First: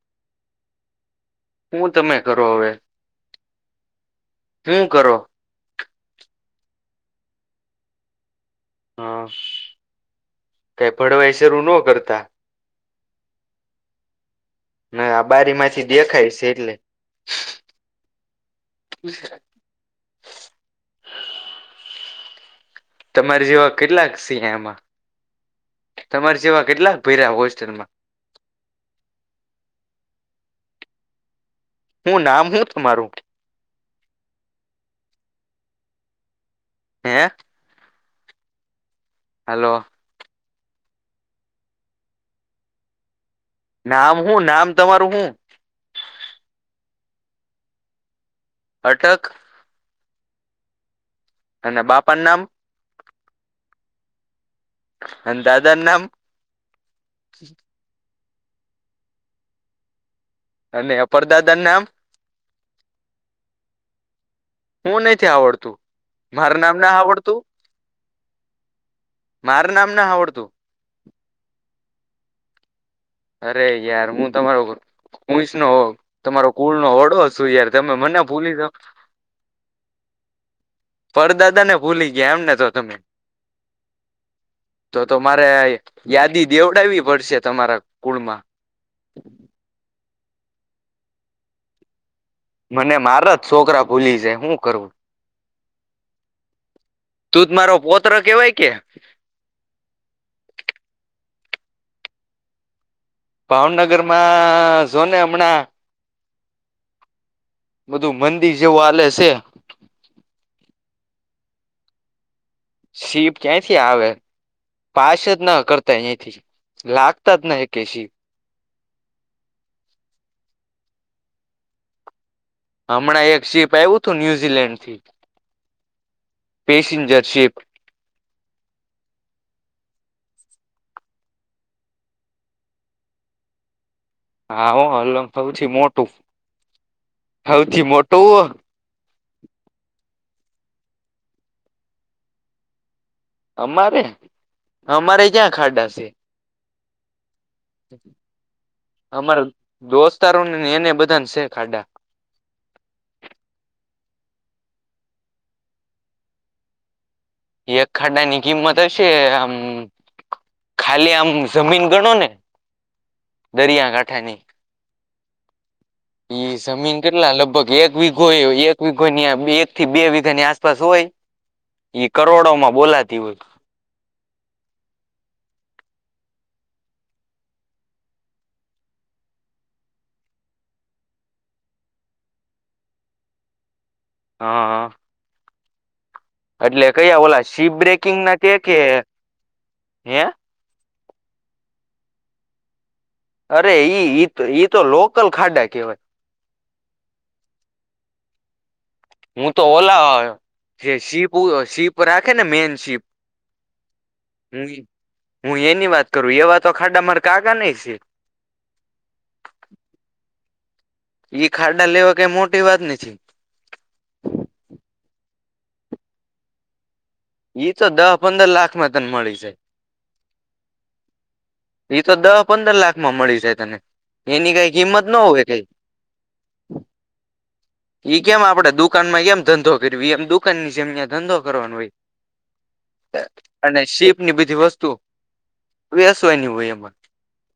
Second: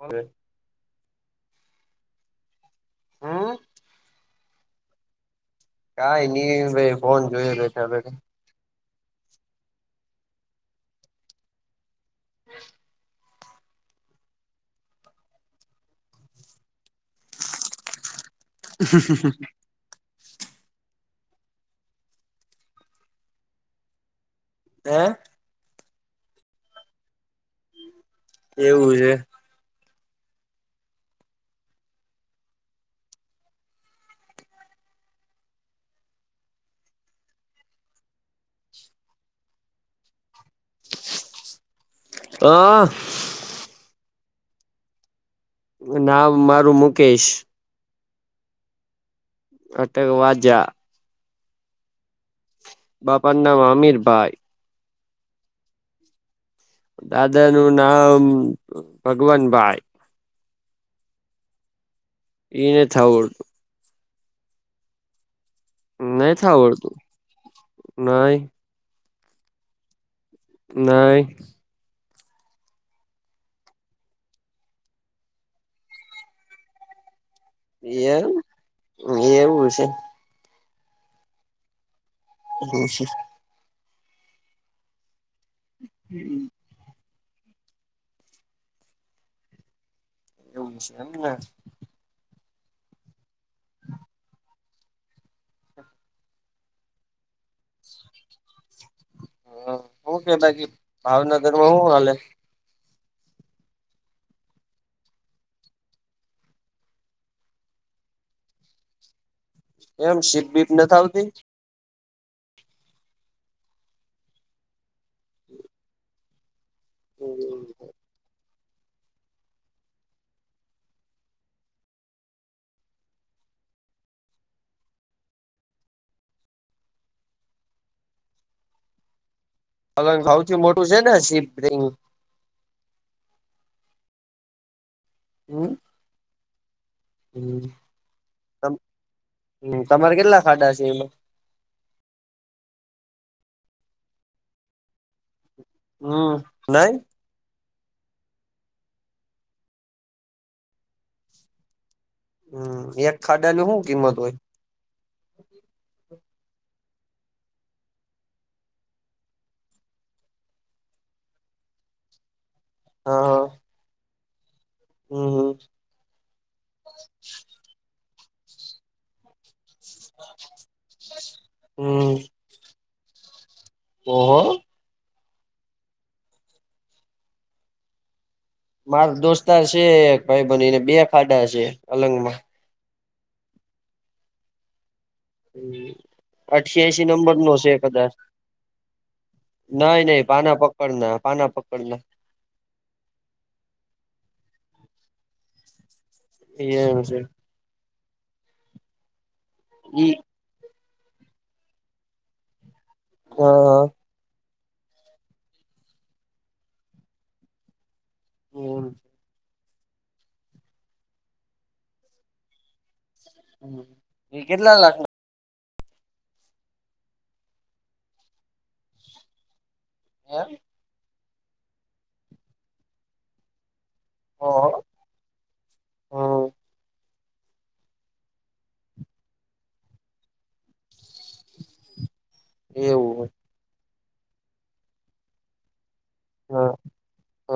હ હું તમે કરો હવે હું કરો કઈ નહી ભાઈ ફોન જોઈએ બેઠ હા કઈ ફડવા છે રઋનવો કરતા હા ના આ બારી માંથી દેખાય છે એટલે હ હ તમારી જેવા કેટલાક સિહ એમાં તમારી સેવા કેટલાક ભેર્યા હોસ્ટેલમાં એવું છે હું નામ હું તમારું હે હલો હા આમ હું નામ તમારું હું નામ મારું મુકેશ અટક અટક વાજા અને બાપાનું નામ બાપા નામ અમીર ભાઈ અન દાદા નું નામ દાદા નું નામ ભગવાનભાઈ અને એ પર દાદનું નામ એ નથી આવડતું હું નથી આવડતું મારું નામ ના આવડતું નઈ માર નામ ના આવડ નઈ અરે યાર હું તમારો કસ નો તમારો કુળ નો હોડો શું યાર તમે એ મને ભૂલી જા એવું છે પરદાદાને ભૂલી ગયા એમને તો તમે તો મારે યાદી દેવડાવવી પડશે તમારા કુળમાં એવું છે એમને મને મારા જ છોકરા ભૂલી જાય હું કરવું તૂધ મારો પોત્ર કેવાય કે રમાં હું હલે ભાવનગરમાં જો ને હમણાં બધું મંદિર જેવું આલે છે એમ સીપ બીપ નથી આવતી શીપ ક્યાંથી આવે પાછ જ ના કરતા અહીથી લાગત ન એ કેશ હમણાં એક જીપ આવ્યું હતું ન્યુઝીલેન્ડથી પેસિંજર શિપ પગન સૌથી મોટું છે ને શીપ રિંગ હા હમ અલંગ સૌથી હમ મોટું સૌથી મોટું હમ તમારે કેટલા ખાડા છે એમાં અમારે અમારે જં હમ નઇ અમારા દોસ્તારો ને એને બધાને છેે ખાડા હમ એક ખાડાની હુ કિંમત હોય એક ખાડાની કિંમત હશે આમ ખાલી આમ જમીન ગણો ને દરિયાકાઠાની હમ હમ ઈ જમીન કેટલા લગભગ એક વીઘો એ એક વીઘોની એક થી બે વિઘાની આસપાસ હોય ઈ હમ કરોડોમાં બોલાતી હોય ઓહો માર દોસ્તાર છે ભાઈ બનીને બે ખાડા છે અલંગમાં હા હા હમ અઠ્યાસી નંબર ઓલા નો છે શીપ કદાચ બ્રેકિંગ ના કે કે નહી હે નહી પાના પ પકડના પાના પકડના અરે ઈ ઈ ઈ તો લોકલ ખાડા કેવાય એ હ છે હું તો ઈ ઓલા જે શીપ શીપ રાખે ને મેન શીપ હા હા હ હું એની વાત કરું એવા તો ખાડા માડકાગા નહ છે એ ઈ ખાડા લેવા કઈ મોટી વાત નથી હ એ કેટલા લાગ ઈ તો દહ પંદર લાખમાં તને મળી જાય હ એઈ તો દહ પંદર લાખમાં મળી જાય તને એની ઓહો કઈ કિંમત ન હોવે કઈ હમ એ કેમ આપડે દુકાનમાં કેમ ધંધો કરવી એમ દુકાન ની જમ્યા ધંધો કરવાનું હોય એવું અને શીપ ની બધી વસ્તુ વેસવાયની હ હોય એમાં હ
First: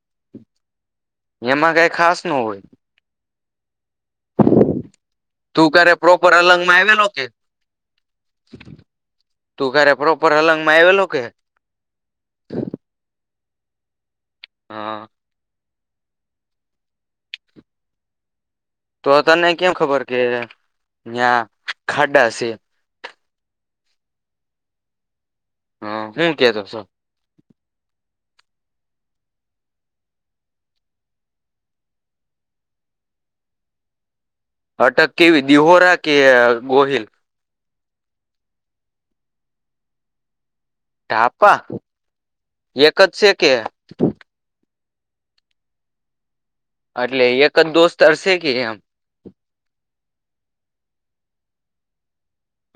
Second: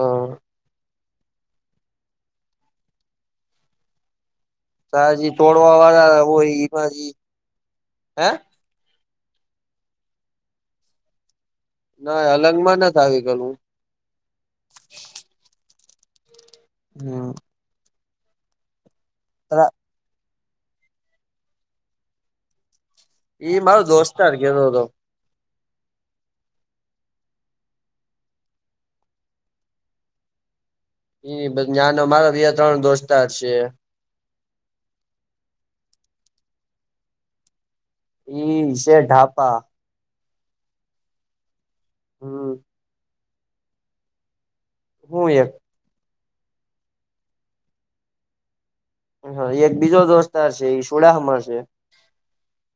એમાં કઈ ખાસ ન હોય તજી તું તોડવા ક્યારે વાળા પ્રોપર હોય અલંગ માં એમાં આવેલો કે હે તું કરે પ્રોપર હલંગ માં આવેલો કે ના અલંગ માં નથી આવી ગયલ હું હા હમ તો તને તરા કેમ ખબર કે જ્યાં ખાડા છે એ મારો દોસ્તાર કેતો હતો. હા હું કેતો તો? એ નાનો મારા બે ત્રણ દોસ્તર છે. અટક કેવી દિહોરા કે ગોહિલ? એઈ છે ઢાપા ઢાપા હમ એક જ છે કે? હું એક? એટલે એક જ દોસ્ત હરશે કે એમ. હા એ એક બીજો દોસ્તાર છે એ સુડાહમાર સે.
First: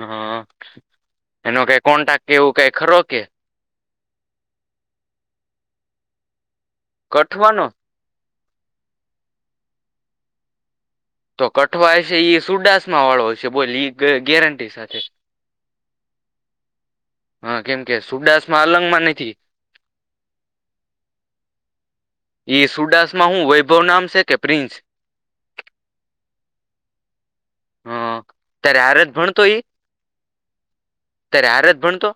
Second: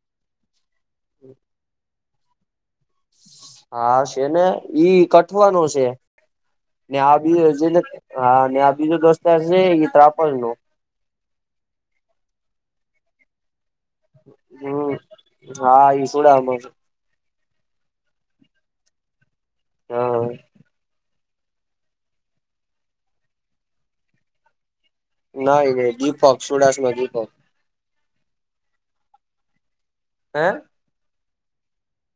હા એનો કઈ કોન્ટાક કેવું કઈ ખરો કે? હા છે ને ઈ કઠવાનો છે ને આ બી કઠવાનો જેને હા અને આ બીજો દોસ્ત છે એ ત્રાપર નો. તો કઠવાય છે એ સુડાસમાં વાળો છે બોલ ગેરંટી હમ સાથે. હા એ સુડા હા કેમ કે સુડાાસ માં અલંગમાં નથી હા એ સુડાાસ માં હું વૈભવ નામ છે કે પ્રિન્સ ના જીપ હક સુડાસમાં જીપક હા ત્યારે આરત ભણતો એ હ ત્યારે આરત ભણતો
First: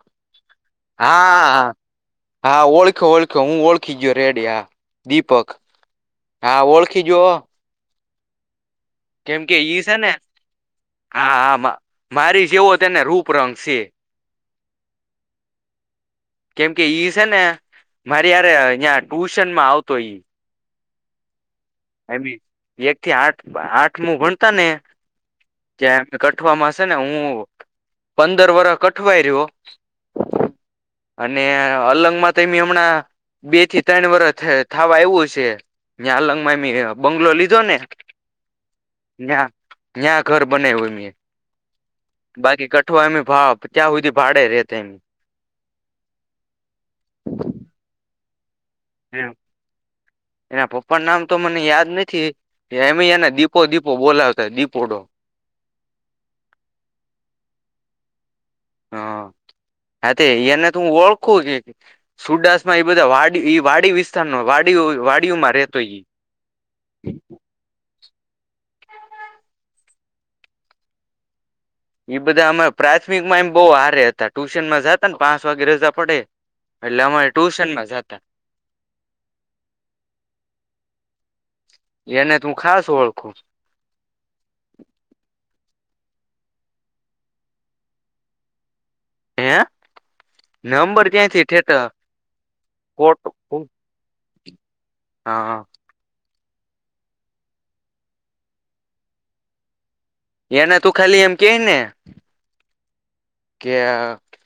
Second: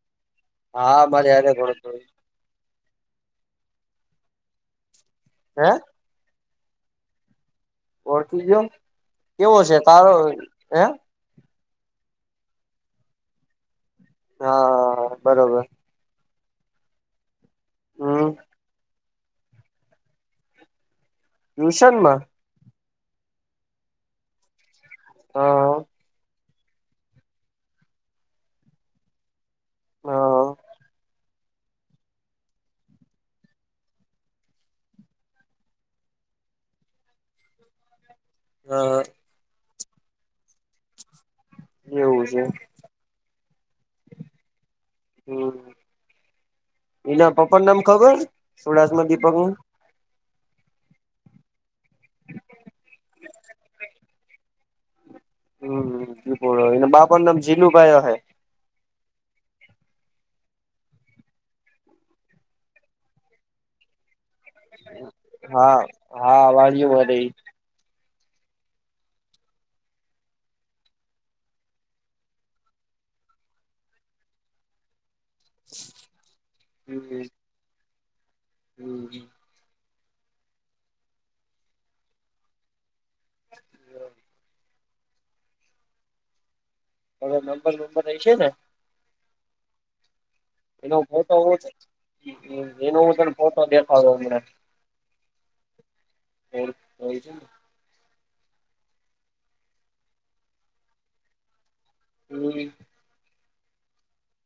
હા મારી હારે હા ભણતો હા ઓળખ ઓળખ ઓળખો હું ઓળખીજયો રેડી હા દીપક હે હા ઓળખીજો ઓ થજયમ કેમ કે ઈ છે ને હા આ મારી જેવો તેને રૂપ રંગ છે. હા બરોબર. કેમ કે ઈ છે ને મારે હમ યાર અહં ટ્યુશનમાં આવતો ઈ. ટ્યુશનમાં? આઈ મીન એક થી આઠ આઠ મુ ગણતા ને હા ત કઠવામાંશે ને હું પંદર વરષ અઠવાય રહ્યો. હા અને અલંગમાં તો એમ હમણાં બે થી ત્રણ વર્ષ થવા આવું છે. યાલંગમાં એ બંગલો લીધો ને. હ. ન્યા ન્યા ઘર બનવયું મે. એવું છે બાકી કઠો એમ ભાવ ત્યાં સુધી ભાડે રેતો એમ? બીજા પપ્પા નામ ખબર? સુડાસમાં દીપક એમ નું? એના પપ્પા નામ તો મને યાદ નથી એમ એના દીપો દીપો બોલાવતા દીપોડો. હમ એ બાપા નામ જીલુ ભાયો હૈ. હા. હા તે એને હું ઓળખું કે સુડાસ માં એ બધાડી વાડી વિ વિસ્ વાડી વાડીઓમાં હા રહેતો જ. હા વાળીયુ રે એ બધા અમા પ્રાથમિકમાં એમ બહુ હારે હતા ટુશન માં જાતા ને પાંચ વાગે રજા પડે એટલે હવે અમારે ટ્યુશન માં જતા. [inaudible] એને તું ખાસ ઓળખું. હવે નંબર નંબર હ છે ને? હે? એનો નંબર ફોટો ત્યાંથી હ ઠેઠ એનો હ કોટ તને ફોટો દેખાડું હમણાં. હા કોર હો છે. એને તું ખાલી એમ કે ને હમ્મ. કે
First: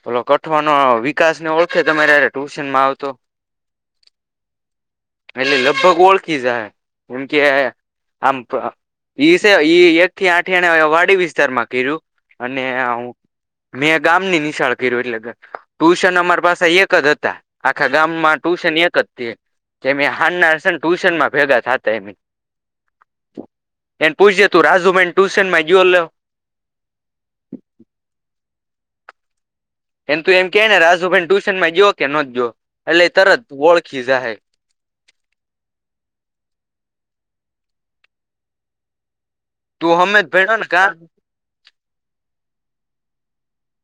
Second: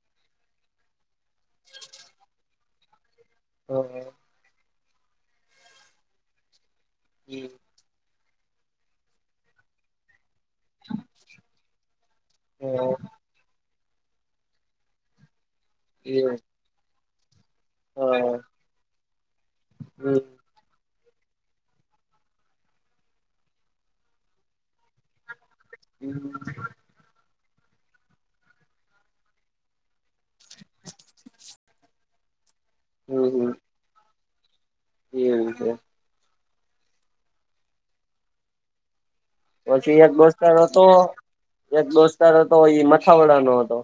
પલો કઠવાનો વિકાસને ઓળખે તમારે ટ્યુશનમાં આવતો. [inaudible] એટલે લગભગ ઓળખી જાય એમ કે હમ આમ પા ઈ સ ઈ એક થી આઠણે વાડી વિસ્તારમાં કર્યું અને હા હું મેં ગામ ની નિશાળ કર્યો એટલે ટુશન એવું અમાર પાસે એક જ હતા. આખા હા ગામમાં ટુશન એક જ છે જેમે હમ હના સા ટ્યુશનમાં ભેગા થતા એ એને પૂછ્યું તું રાજુબહેન ટુશન માં જ્યોલો હમ એન તું એમ કે ને રાજુભાઈ ટ્યુશન માં જયો કે નો જ્યો એટલે તરત ઓળખી જાહે. એવુ હૂતો. તું પછી એક હમે જ દોસ્તાર ભણ્યો ને હતો કા એક દોસ્તાર હતો એ મથાવડા નો હતો.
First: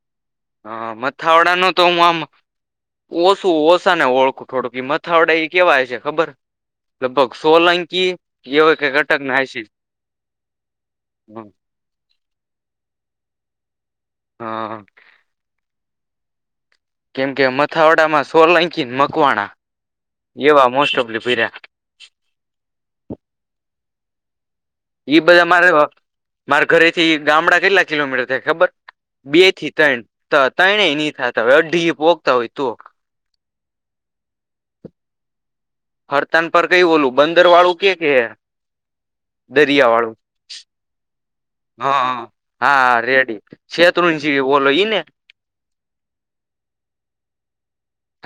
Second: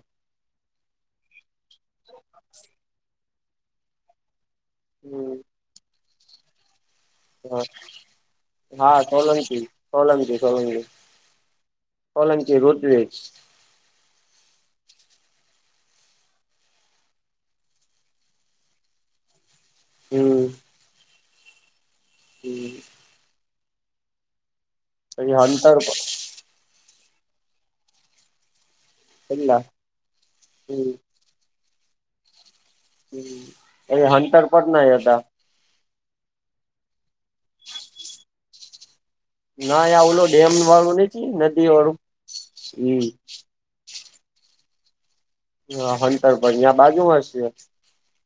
હા મથાવડા નો તો હું આમ ઓછું ઓછા ને ઓળખુ. થોડુંક હમ મથાવડા એ કેવાય છે ખબર? લગભગ સોલંકી એવ કે હા અટક ના હાઇસે. સોલંકી સોલંકી સોલંકી હમ્મ. સોલંકી રોજવેજ હા. કેમ કે મથાવડામાં સોલંકીને મકવાણા હમ એવા મોસ્ટ ઓફલી ઉભી રાખ. [inaudible] ઈ બધા મારે હંતર વા મારા ઘરેથી ગામડા કેટલા કિલોમીટર થયા ખબર. બે કેટલા થી ત્રણ ત્રણે હમ નહી થાતા અઢી પોગતા હોય તો. હ એ હંન્ટર પર ના હતા. હરતાન પર કઈ બોલું બંદર વાળું કે કે [inaudible] ના દરિયા આ વાળું ઓલો ડેમ વાળું નથી નદી વાળું હા-હા હમ રેડી છે. તું મ જે બોલો ઈ ને. હા હંતરભાઈં બાજુ માં શે.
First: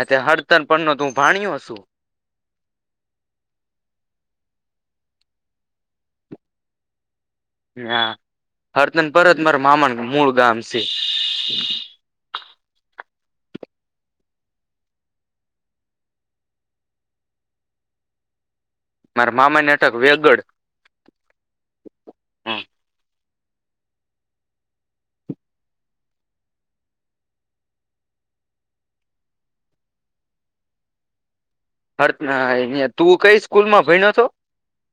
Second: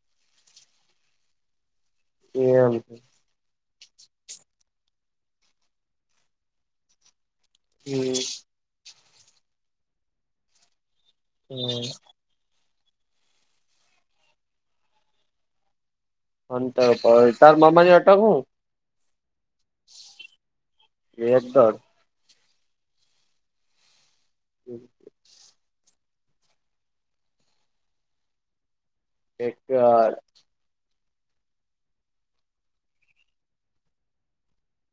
ત્યાં હડતર પરનો તું ભાણ્યો હોતુ. એમ હા હમ હર્તન પરત માર મામાન મૂળ ગામ છે. હમ્મ. અ તો તાર મામાજી અટક હું. મારા મામા ની અટક વેલગડ એકદર હમ્મ. [inaudible] એક વાર હરતા આઈ ગયા તું કઈ સ્કૂલ માં ભયનો હતો.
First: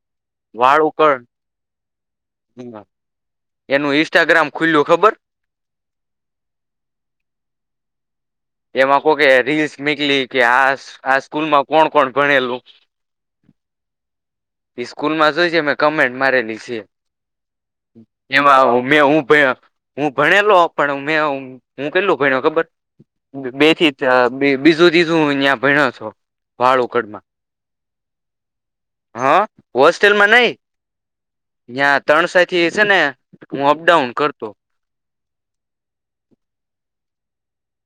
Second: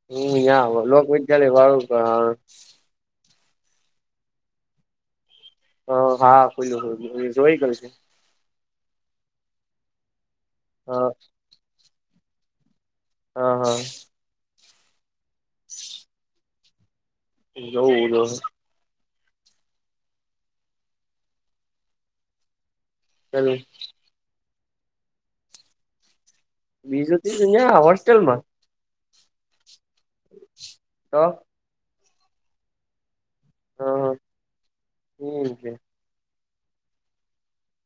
હમ્મ યાં વાળુકળ લોકવિદ્યાલય વાળું આ એનું ઇન્સ્ટાગ્રામ ખુલ્યું ખબર. હો હા ખોલ્યું હતો જોઈ [unintelligible] એમાં કોકે રીલ્સ નીકલી કે આ હા આ સ્કૂલમાં કોણ કોણ ભણેલું. હા હા. એ સ્કૂલમાં જોય છે મેં કમેન્ટ મારેલી છે જોવું જો એમાં મે હું હું ભણે હું ભણેલો પણ મેં હું કેટલો ભણ્યો ખબર ચાલું બેથી બીજું તીજું હું ત્યાં ભણ્યો છો. બીજું વાળુકડમાં ત્રીજું ત્યાં હોસ્ટેલમાં. હા હોસ્ટેલમાં નઈ તો ત્યાં ત્રણ સાથી છે ને હું અપડાઉન હા કરતો. હમ છે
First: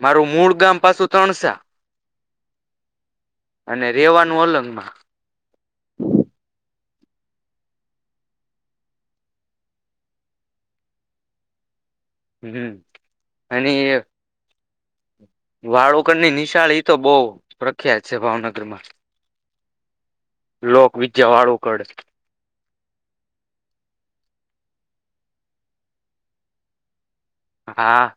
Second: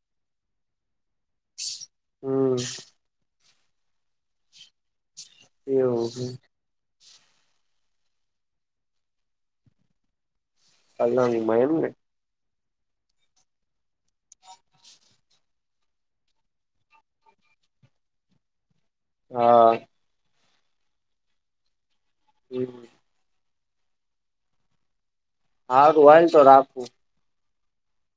મારું મૂળ ગામ પાછું ત્રણસા. હમ્મ. અને રેવાનું અલંગ માં. એવું. અલગ મા એમ ને હમ્મ [inaudible] અને વાળુકરની નિશાળ એ તો બહું પ્રખ્યાત છે ભાવનગર માં. હા. લોકવિજ્યા વાળું કરડે. હમ. હા ગોવાળ શો આપ હા.